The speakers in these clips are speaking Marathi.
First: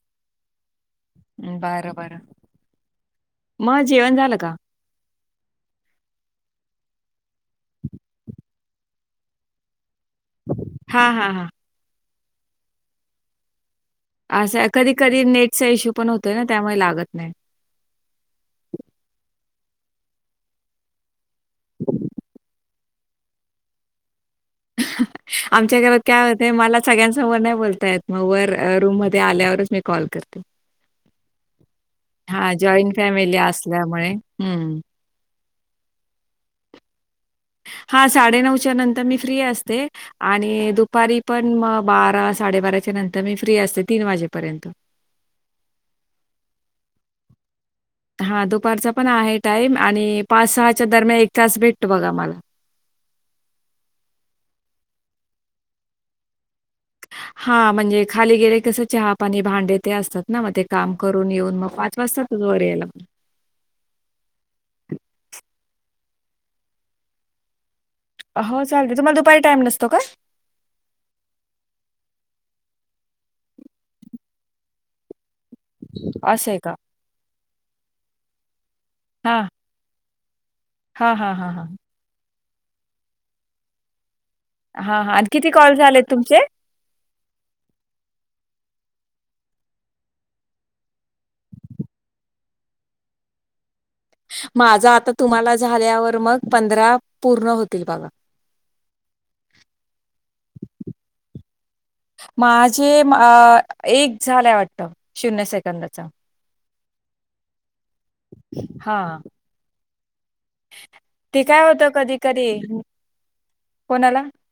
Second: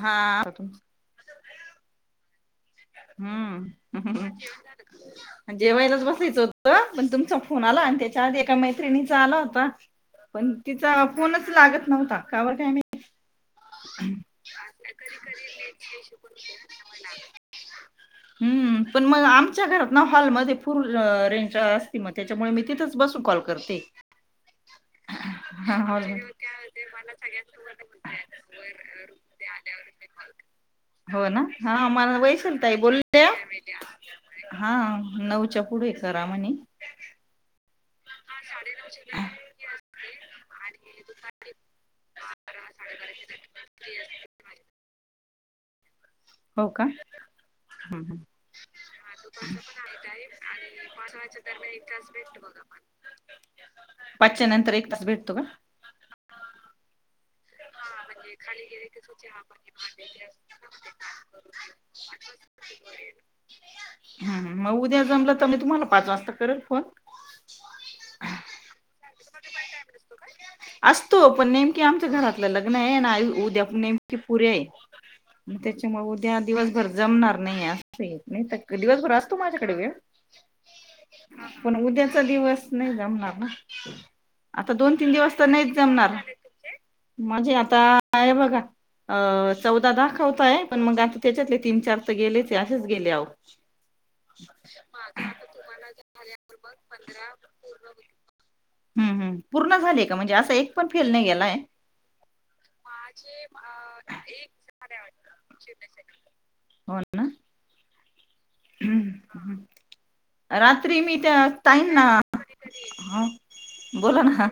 हा आ. बरं बरं. मग हम्म जेवण झालं का? हम्म जेवायलाच बसायचं होतं, पण तुमचं कुणाला त्याच्या आधी एका मैत्रिणीचा आला होता पण तिचा हां, हां, फोनच हां. लागत नव्हता. कावर काय माहिती. असंय कधी कधी नेटचा इश्यू पण होतोय ना त्यामुळे लागत नाही. हम्म पण मग आमच्या घरात ना हॉलमध्ये फूर रेंज. अस मग त्याच्यामुळे मी तिथेच बसून कॉल करते [unintelligible] हा आमच्या घरात हॉल काय होते, मला सगळ्यांसमोर नाही बोलताय मग वर रूम म आल्यावरच मी कॉल. करते. हो ना हा मला हां, वैसल तई जॉइंट बोल फॅमिली असल्यामुळे. हा. हं. नऊच्या पुढे खरा म्हणे. हा साडेनऊच्या नंतर मी फ्री असते, आणि दुपारी पण म बारा साडे बाराच्या नंतर मी फ्री असते तीन वाजेपर्यंत. हो का. हम्म. हा दुपारचा पण आहे, टाइम आणि पाच सहाच्या दरम्यान एक तास भेटत बघा मला. [inaudible] पाचच्या नंतर एक तास भेटतो का. हा म्हणजे खाली गेले कस चहा पाणी भांडे ते असतात ना मग ते काम करून येऊन मग वाजतातच वर यायला पण. हम मग उद्या जमलं तर मी तुम्हाला पाच वाजता करन फोन हो चालतय तुम्हाला दुपारी टाईम नसतो का? आपलं लग्न आहे ना उद्या पूने पुरे आहे त्याच्यामुळे उद्या असं आहे का? दिवसभर जमणार नाही असं येत नाही दिवसभर असतो हां, माझ्याकडे वेळ हां, हां, हां, हां. पण उद्याचा दिवस नाही जमणार ना आता दोन हां, तीन हां. आणि दिवस तर किती नाहीच कॉल झालेत जमणार तुमचे? म्हणजे आता आहे बघा अं चौदा दाखवताय पण मग आता त्याच्यातले तीन चार तर गेलेच असेच गेले आओ माझा आता तुम्हाला झाल्यावर मग पंधरा पूर्ण होतील बघा हम्म हम् पूर्ण झाले का म्हणजे असं एक पण फेल नाही गेला माझे अ एक झालंय वाटत शून्य सेकंदच हो ना हा रात्री मी त्या ताई होतं ना कधी-कधी कोणाला? बोला ना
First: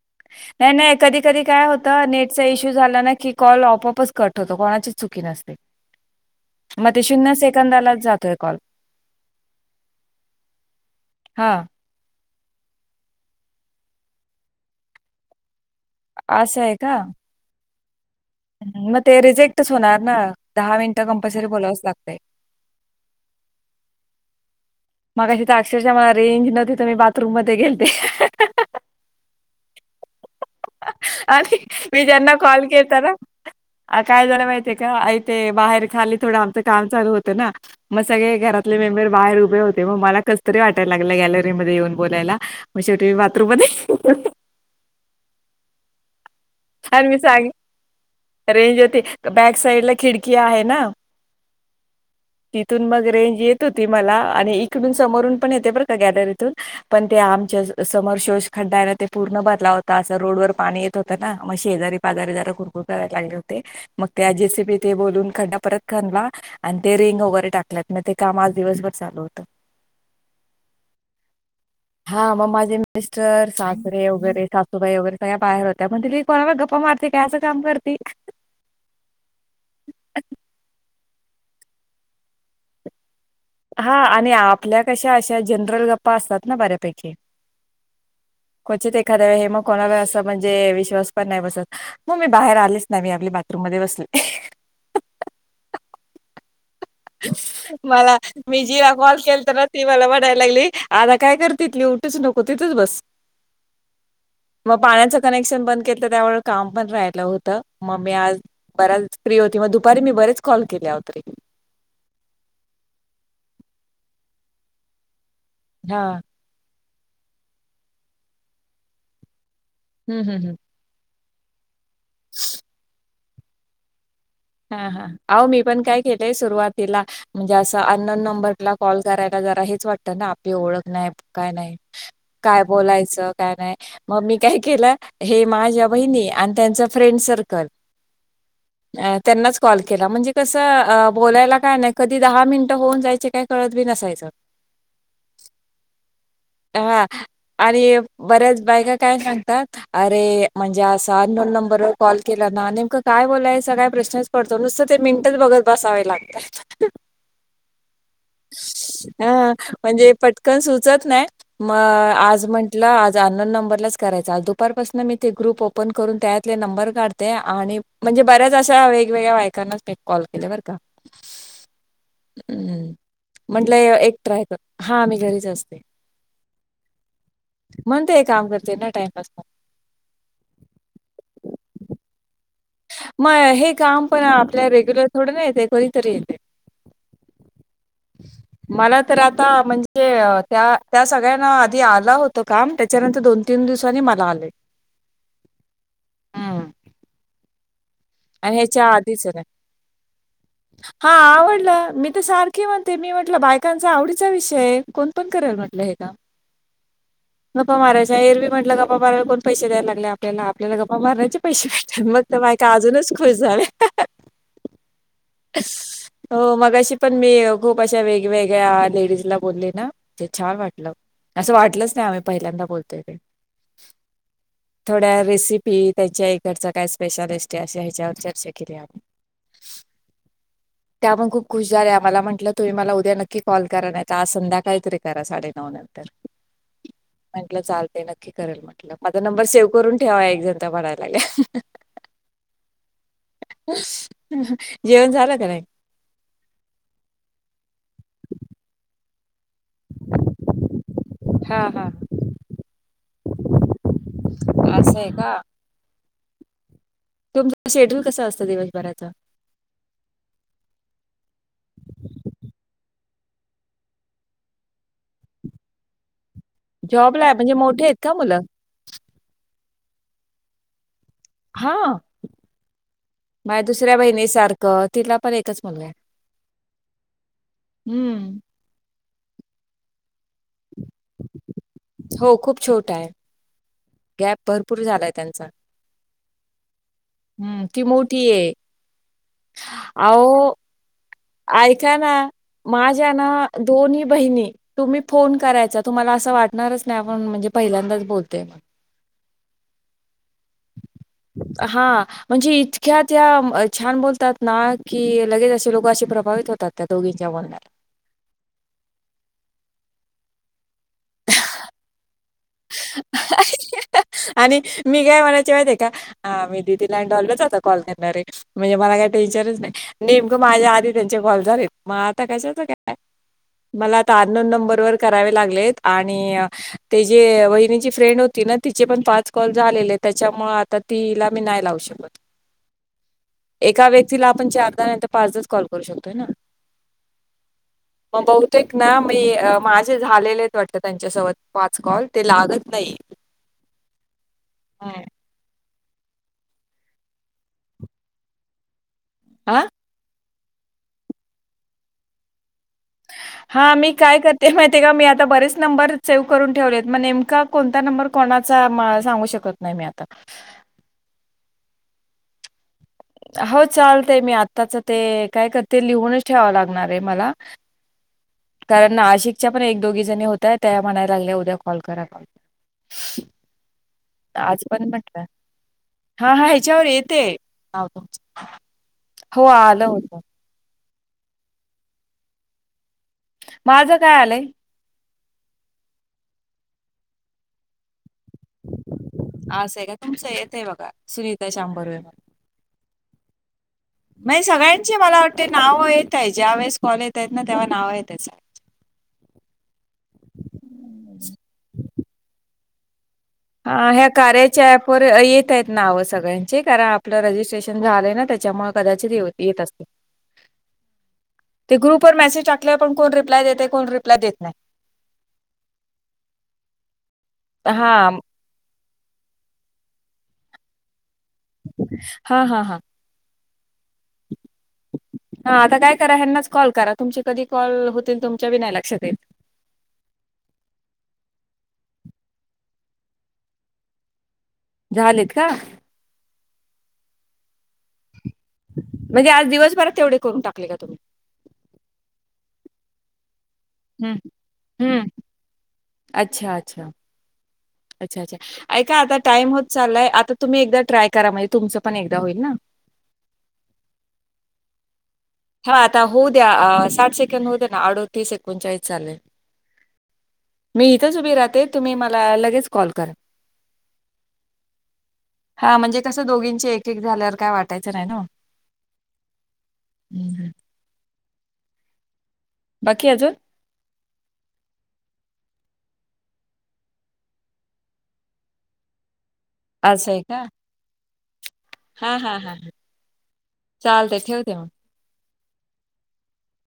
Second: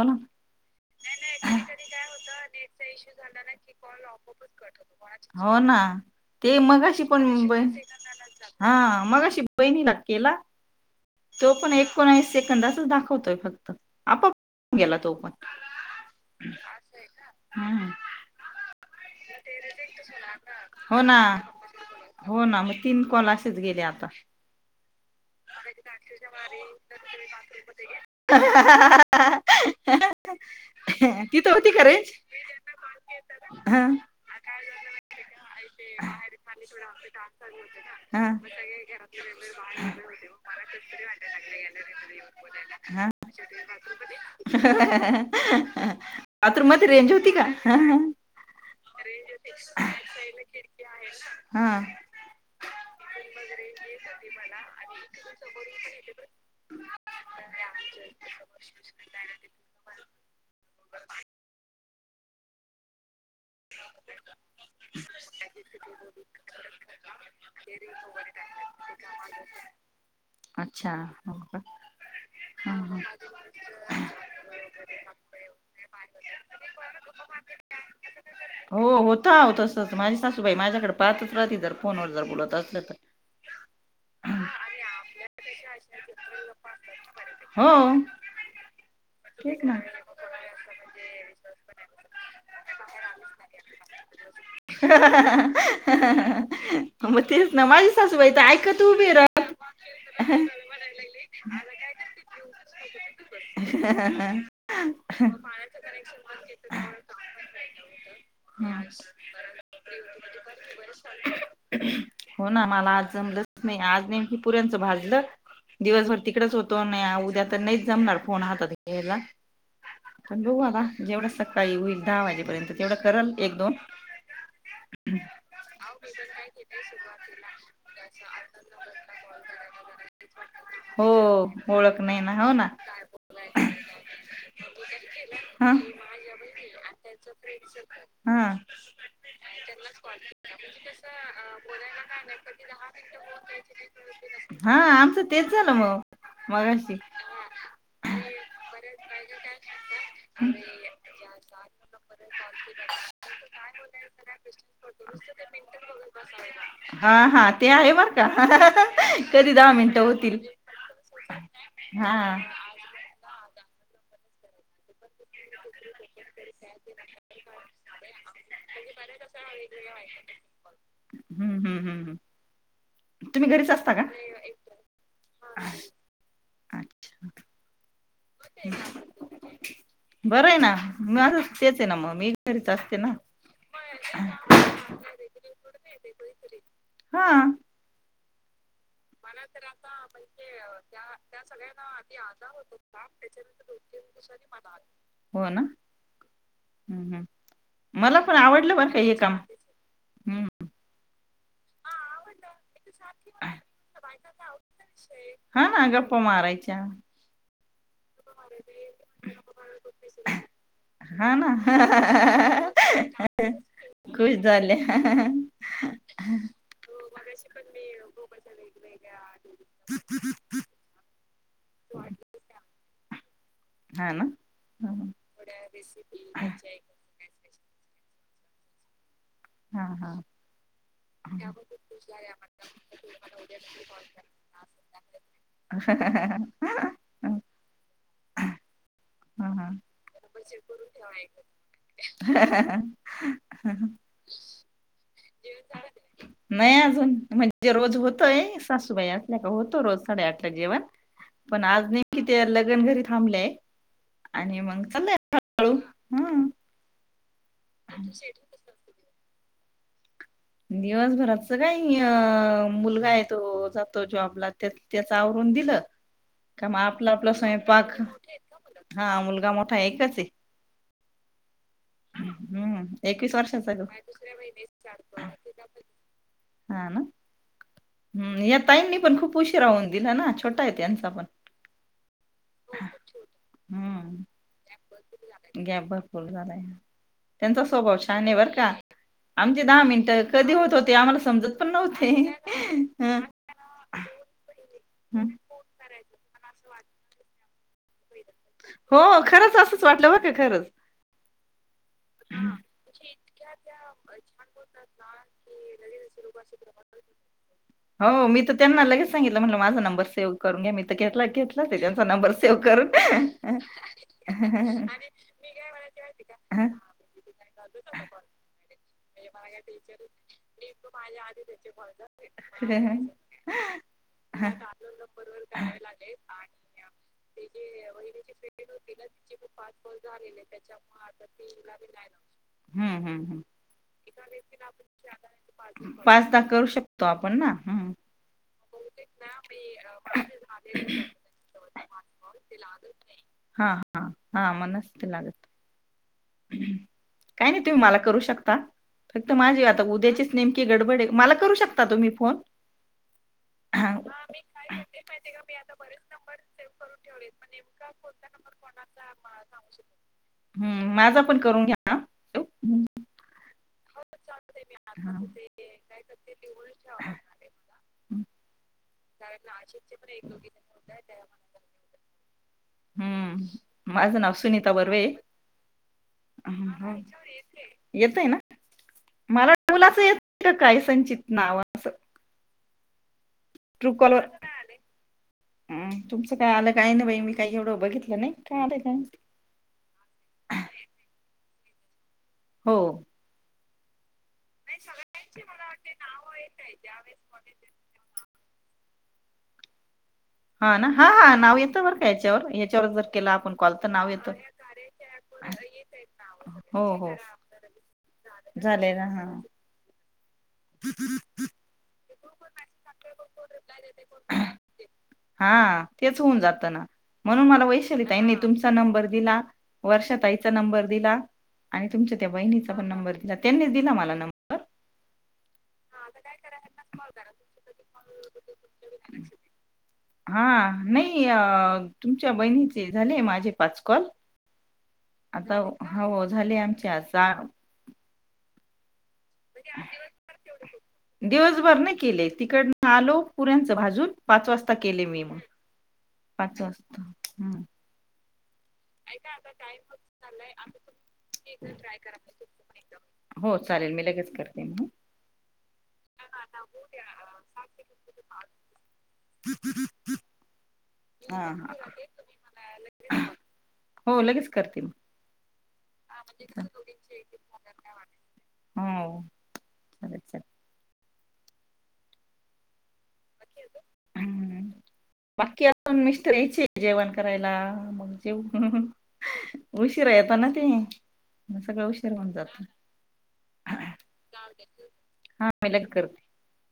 बोला. नाही नाही कधी कधी काय होत नेटचा इश्यू झाला ना की कॉल ऑप ऑपच कट होत हो ना ते मग मगशी पण सेकंदालाच जातोय कॉल. हा मगशी बा केला तो हां, पण सेकंदच दाखवतोय फक्त आपोआप गेला तो पण असं आहे का? हम्म मग ते रिजेक्टच होणार ना. हो मिनिटं ना कंपल्सरी बोलावंच लागतंय. हो ना मग तीन कॉल असच गेले आता मगाशी तर अक्षरशः मला रेंज नव्हती त मी बाथरूम मध्ये गेलते हा हा.. तिथं आणि होती का मी रेंज ज्यांना कॉल केलता ना हा अ काय झालं माहितीय का ते बाहेर खाली थोडं आमचं काम चालू होतं ना मग हा सगळे घरातले मेंबर बाहेर उभे होते ते मग मला कस तरी वाटायला लागलं गॅलरीमध्ये येऊन बोलायला मग शेवटी मी बाथरूम मध्ये ह बाथरूम मध्ये आणि रेंज मी होती का? सांग रेंज होती बॅक साइड ला खिडकी आहे ना हा. तिथून मग रेंज येत होती मला आणि इकडून सम रून पण येते बर का गॅलरीतून पण ते आमच्या समोर शोश खड्डा आहे ना तो पूर्णपणे भरला होता अस रोड व पाणी येत होतं ना मग शेजारी पाजारी जरा कुरकुर करायला लागले होते मग ते जेसीबी तेन बोलून खड्ड परत खनला मग ते रिंग वगैरे टाक ते का दिवसभर चालू होत अच्छा हा मग माझे मिस्टर सासरे वगैरे सासूबाई वगैरे सगळ्या बाहेर होत्या. म्हण त म कोणाला गप्पा मारते काय असं काम करते. हो होत आओ तसच माझी सासूबाई माझ्याकडे पाहतच राहती जर फोनवर जर बोलत असलं तर. हा आणि आपल्या कशा अशा जनरल गप्पा असतात ना बऱ्यापैकी. हो क्वचित एखाद हे मग तेच ना कोणाला असं म्हणजे विश्वास पण नाही बसत. मग मी बाहेर आलेच नाहि मी आपली बाथरूम मध्ये बसले. हा हा हा हा हा हा. मला मी जिला उभी कॉल केल तर ना ती मला म्हणायला लागली आता काय करती तू कुठेच नको तिथेच बस. हा हा. मग पाण्याचं कनेक्शन बंद केेतलत त्यामुळे काम पण राहिलं होतं मग मी आज राह बराच फ्री होती मग दुपारी मी बरेच कॉल केले आहो तरी हो ना मला आज नाही आज नेमकी पुऱ्यांचं भाजलं हा दिवसभर तिकडच होती हॊ नाही उद्या तर नाही जमणार फोन हातात घ्यायला हम्म हम्म पण हम्म बघू आला जेवढ. सकाळी होईल दहा वाजेपर्यंत तेवढं करल एक दोन, हा हा मी पण काय केलंय सुरुवातीला म्हणजे अस न अननोन नंबरला कॉल कराय. ला जरा हेच वाटत ना, आपली ओळख हो नाय, काय, ओळख नाही ना हो काय ना बोलायचं काय नाय मग मी काय केलं हे ह माझ्या बहिणी आणि त्यांचा फ्रेंड सर्कल, मी हम्. त्यांनाच कॉल केला म्हणजे कसं बोलायला काय नाही कधी दहा मिनटं होऊन जायचे काय कळत बी नसायचं. हा आमचं तेच झालं मग. मगाशी हा आणि बऱ्याच बायका काय सांगतात अरे म्हणजे असं.... नॉन नंबर कॉल केला ना नेमकं काय बोलायचं काय प्रशन नुसत ते मिनट बघत बसावे लागतात. हा हा ते आहे बर का कधी हा दहा मिनिटं म्हणजे होतील पटकन सुचत नाही म हा आज म्हंटलं आज नंबर ला करायचं, दुपारपासन मी तें ग्रुप ओप ओपन करून त्याच्यातले नंबर काढते, आनी म्हणजे बऱ्याच अशा वेग वेगवेगळ्या बायकांनाच फेक कॉल केलं बर का. हम्म हम्म हम्म तुम्ही घरीच म्हंटलंय असता का एकट्रय कर हा मी घरीच असते. अच्छा. म्हण ते काम करते ना टाइमपास बरं आहे ना मी असं तेच आहे ना मग मी. घरीच असते ना मग हे काम पण आपल्या रेग्युलर थोडं ना येते कधीतरी येते. हा. रिकामा ऑडिओ मला तर आता म्हणजे त्या त्या सगळ्यांना आधी आलं होतं काम त्याच्यानंतर दोन तीन दिवसांनी मला आले. हो ना हम्म हम् हम्. मला पण आणि आवडलं ह्याच्या पण काही हे आधीच काम हम्म. हा आवडला. मी तर सारखी म्हणते मी म्हटलं बायकांचा आवडीचा विषय आहे. कोण पण करेल हा म्हटलं ना हे काम. गप्पा मारय. च्या, गप्पा मरायच्या. एरवीम्हटलं गपपा माराला कोण पैसे दयला लागले आपल्याला आपल्याला गप्पा हा मारण्याचे ना पैसे भेटतात मग तर माय का अजूनच. झाले. खुश झाल्या हो मग अशी पण मी खूप अशा वेगवेगळ्या... लेज ला बोलले ना ते छान वाटलं असं वाटलंच नाही आम्ही पहिल्यांदा बोलतोय ते. हा ना. थोड्या रेसिपी त्यांच्या इकडचा काय स्पेशालिस्ट आहे अश ह्याच्यावर चर्चा केली आम्ही. हा हा. त्यामुळे त्या खूप खुश झाल्या मला म्हटलं तुम्ही मला उद्या नक्की कॉल करा नाही आज संध्या काहीतरी करा साडेनऊ... नंतर. हाहाहा. म्हंटलं चालते नक्की करेल म्हटलं माझा नंबर सेव्ह करून ठेवा एकजण त्या म्हणायला लागल्या. रिकामा ऑडिओ जेवण. झालं का नाही नाही अजून म्हणजे रोज होतय सासूबाई असल्या का होत रोज साडे आठला जेवण हा पण हा आज नेमका ते लगन घरी थांबलेय. आणि मग असं आहे चाले हळू हा. तुमचा शेड्यूल कसा असतं दिवसभराचा? दिवसभरच काही अ मुलगा येतो तो जातो जॉबला त्यांचं आवरून दिले. रिकामा ऑडिओ का मग आपला आपला स्वयंपाक हा मुलगा मोठा एकच आहे. हा हम्म एकवीस माझ्या वर्षाचा हाय दुसऱ्या बहिणीसारखं तो. तिला पण एकच मुलगा आहे. हम्म हम् या ताईंनी पण खूप उशीरा हून दिला ना छोटा आहे त्यांचा पण.. हो खूप छोटा आहे. हम्म गॅप भरपूर झालाय त्यांचा गॅप भरपूर झालाय त्यांचा हम्म ती स्वभाव छान मोठी बर आहे का आमचे दहा मिनटं अहो कधी होत होते आम्हाला समजत पण ऐका नव्हते ना माझ्या हं ना दोन्ही बहिणी तुम्ही हं फोन करायचा तुम्हाला असं वाटणारच नाही आपण म्हणजे पहिल्यांदाच बोलत हो खरंच असंच वाटलं बर का खरंच हां, म्हणजे इतक्या त्या छान बोलतात ना की लगेच असे लोकं प्रभावित होतात त्या दोघींच्या बोलण्याला. हो मी तर त्यांना लगेच सांगितलं म्हटलं माझा नंबर सेव्ह करून घ्या मी ला घेतला ते त्यांचा नंबर सेव करून आणि मी काय म्हणायचे माहिती आहे का? मी हां. दिदीला कॉल करणारे म्हणजे मला का नेमक माझ्या आधी त्यां कॉल झा आता कशाचे काय हं, मला आ आनोन नंबर वर करावे लागले आणि ते जे वहिनीची फ्रेंड होती ना तिचे पण पाच कॉल झालेले त्याच्यामुळे आता तिला मी नाही लावू शकत हम्म हम्म हम् एका व्यक्तीला आपण नाहीतर कॉल करू शकतोय ना. पाचदा करू शकतो आपण ना हम् मग बहुतेक ना मी माझे झालेले वाटत त्यांच्यासोबत पाच कॉल ते लागत नाही हां, हां. मग नसते लागत. काही नाही तुम्ही मला करू शकता फक्त हा माझी आता उद्याचीच नेमकी गडबडे मला करू शकता तुम्ही फोन ह हा मी हां, काय करते माहितीय आहे का मी आता बरेच नंबर सेव्ह करून ठेवले आहेत मग नेमका कोणता नंबर कोणा सांगू शकत नाही मी आता आज आपण करून घ्या ना हो चालतय मी आताच ते काय करते लिहूनच ठेवा लागणार आहे मला मला. कारण नाशिकच्या पण एक दोघी जणी होतय त्या म्हणायला लागल्या उद्या कॉल करा कॉल करा हम्म माझं नाव आज सुनीता पण बर्वे म्हटलं हा हा ह्याच्यावर येते नाव येत तुमचं ना हो मला आलं मुलांचे येत होतं सायसंचित नावा असते माझं काय आलंय हम तुमचं काय आलं काय ना बाई मी काही एवढं बघितलं नाही काय आलं काय असं आहे का तुमचं येत आहे बघा सुनीता शाम बर्वे म्हणून हो म्हणजे सगळ्यांचे मला वाटते नाव येत आहे ज्या वेळेस कॉलेेत आहेत ना तेव्हा नावं येत हा ना हा हा नाव येतं बर का यांच्यावर यांच्यावर जर केला आपण कॉल तर ह ह्या नाव येतं. कार्याच्या ॲप वर येत आहेत नाव सगळ्यांचे हो कारण हो आपलं रजिस्ट्रेशन झालं रजिस्टर. झालं त्यांच्यामुळे ना झाले ना कदाचित हा येत असतील ते ग्रुप वर मेसेज टाकलेवर, पण कोण रिप्लाय देते, कोण रिप्लाय देत नाही. हा तेच होऊन जातं ना. म्हणून मला हा वैशाली ताई नी तुमचा नंबर दिला, वर्षा ताईचा नंबर दिला आणि तुमच्या त्या हा हा बहिणीचा, हा पण नंबर दिला, त्यांनीच दिला मला नंबर. हा आता काय करा हनाच कॉल करा, तुमची कधी कॉल होतील तुमच्या बी नाही लक्षात येत. हा नाही अ तुमच्या बहिणीचे झाले, माझे पाच कॉल. झालेत का आता हो झाली आमच्या. म्हणजे आज दिवसभरात तेवढे करून टाकले का तुम्ही दिवसभर न केले. तिकड नालो पुऱ्यांच भाजून हम्म पाच वाजता हम्म केले मी म पाच वाजता हम्म. अच्ा अच्ा [unintelligible] ऐका आता टाइम होत चाललाय, आता तुम्ही एकदा ट्राय करा, म्हणजे तुमचं पण एकदा होईल ना, हो चालेल मी लगेच करते मग. हा आता होऊ द्या साठ सेकंड होऊ द्या ना अडोतीस एकोणचाळीस झाले. किती कि [unintelligible] मी. उभी राहते तुम्ही मला लगेच कॉल करा. हा हो लगेच करते मग तसं दोघींची एक एक झाल्यावर, काय वाटायचं नाही ना. हो बाकी अजून. बाकी असून मिस्टर यायची जेवण करायला मग जेव असं उशीिरा आहे येतो का ना ते सगळं उशीर हा म्हण हा हा जात. चालते ठेवते मग. मलग करर्ते [unintelligible]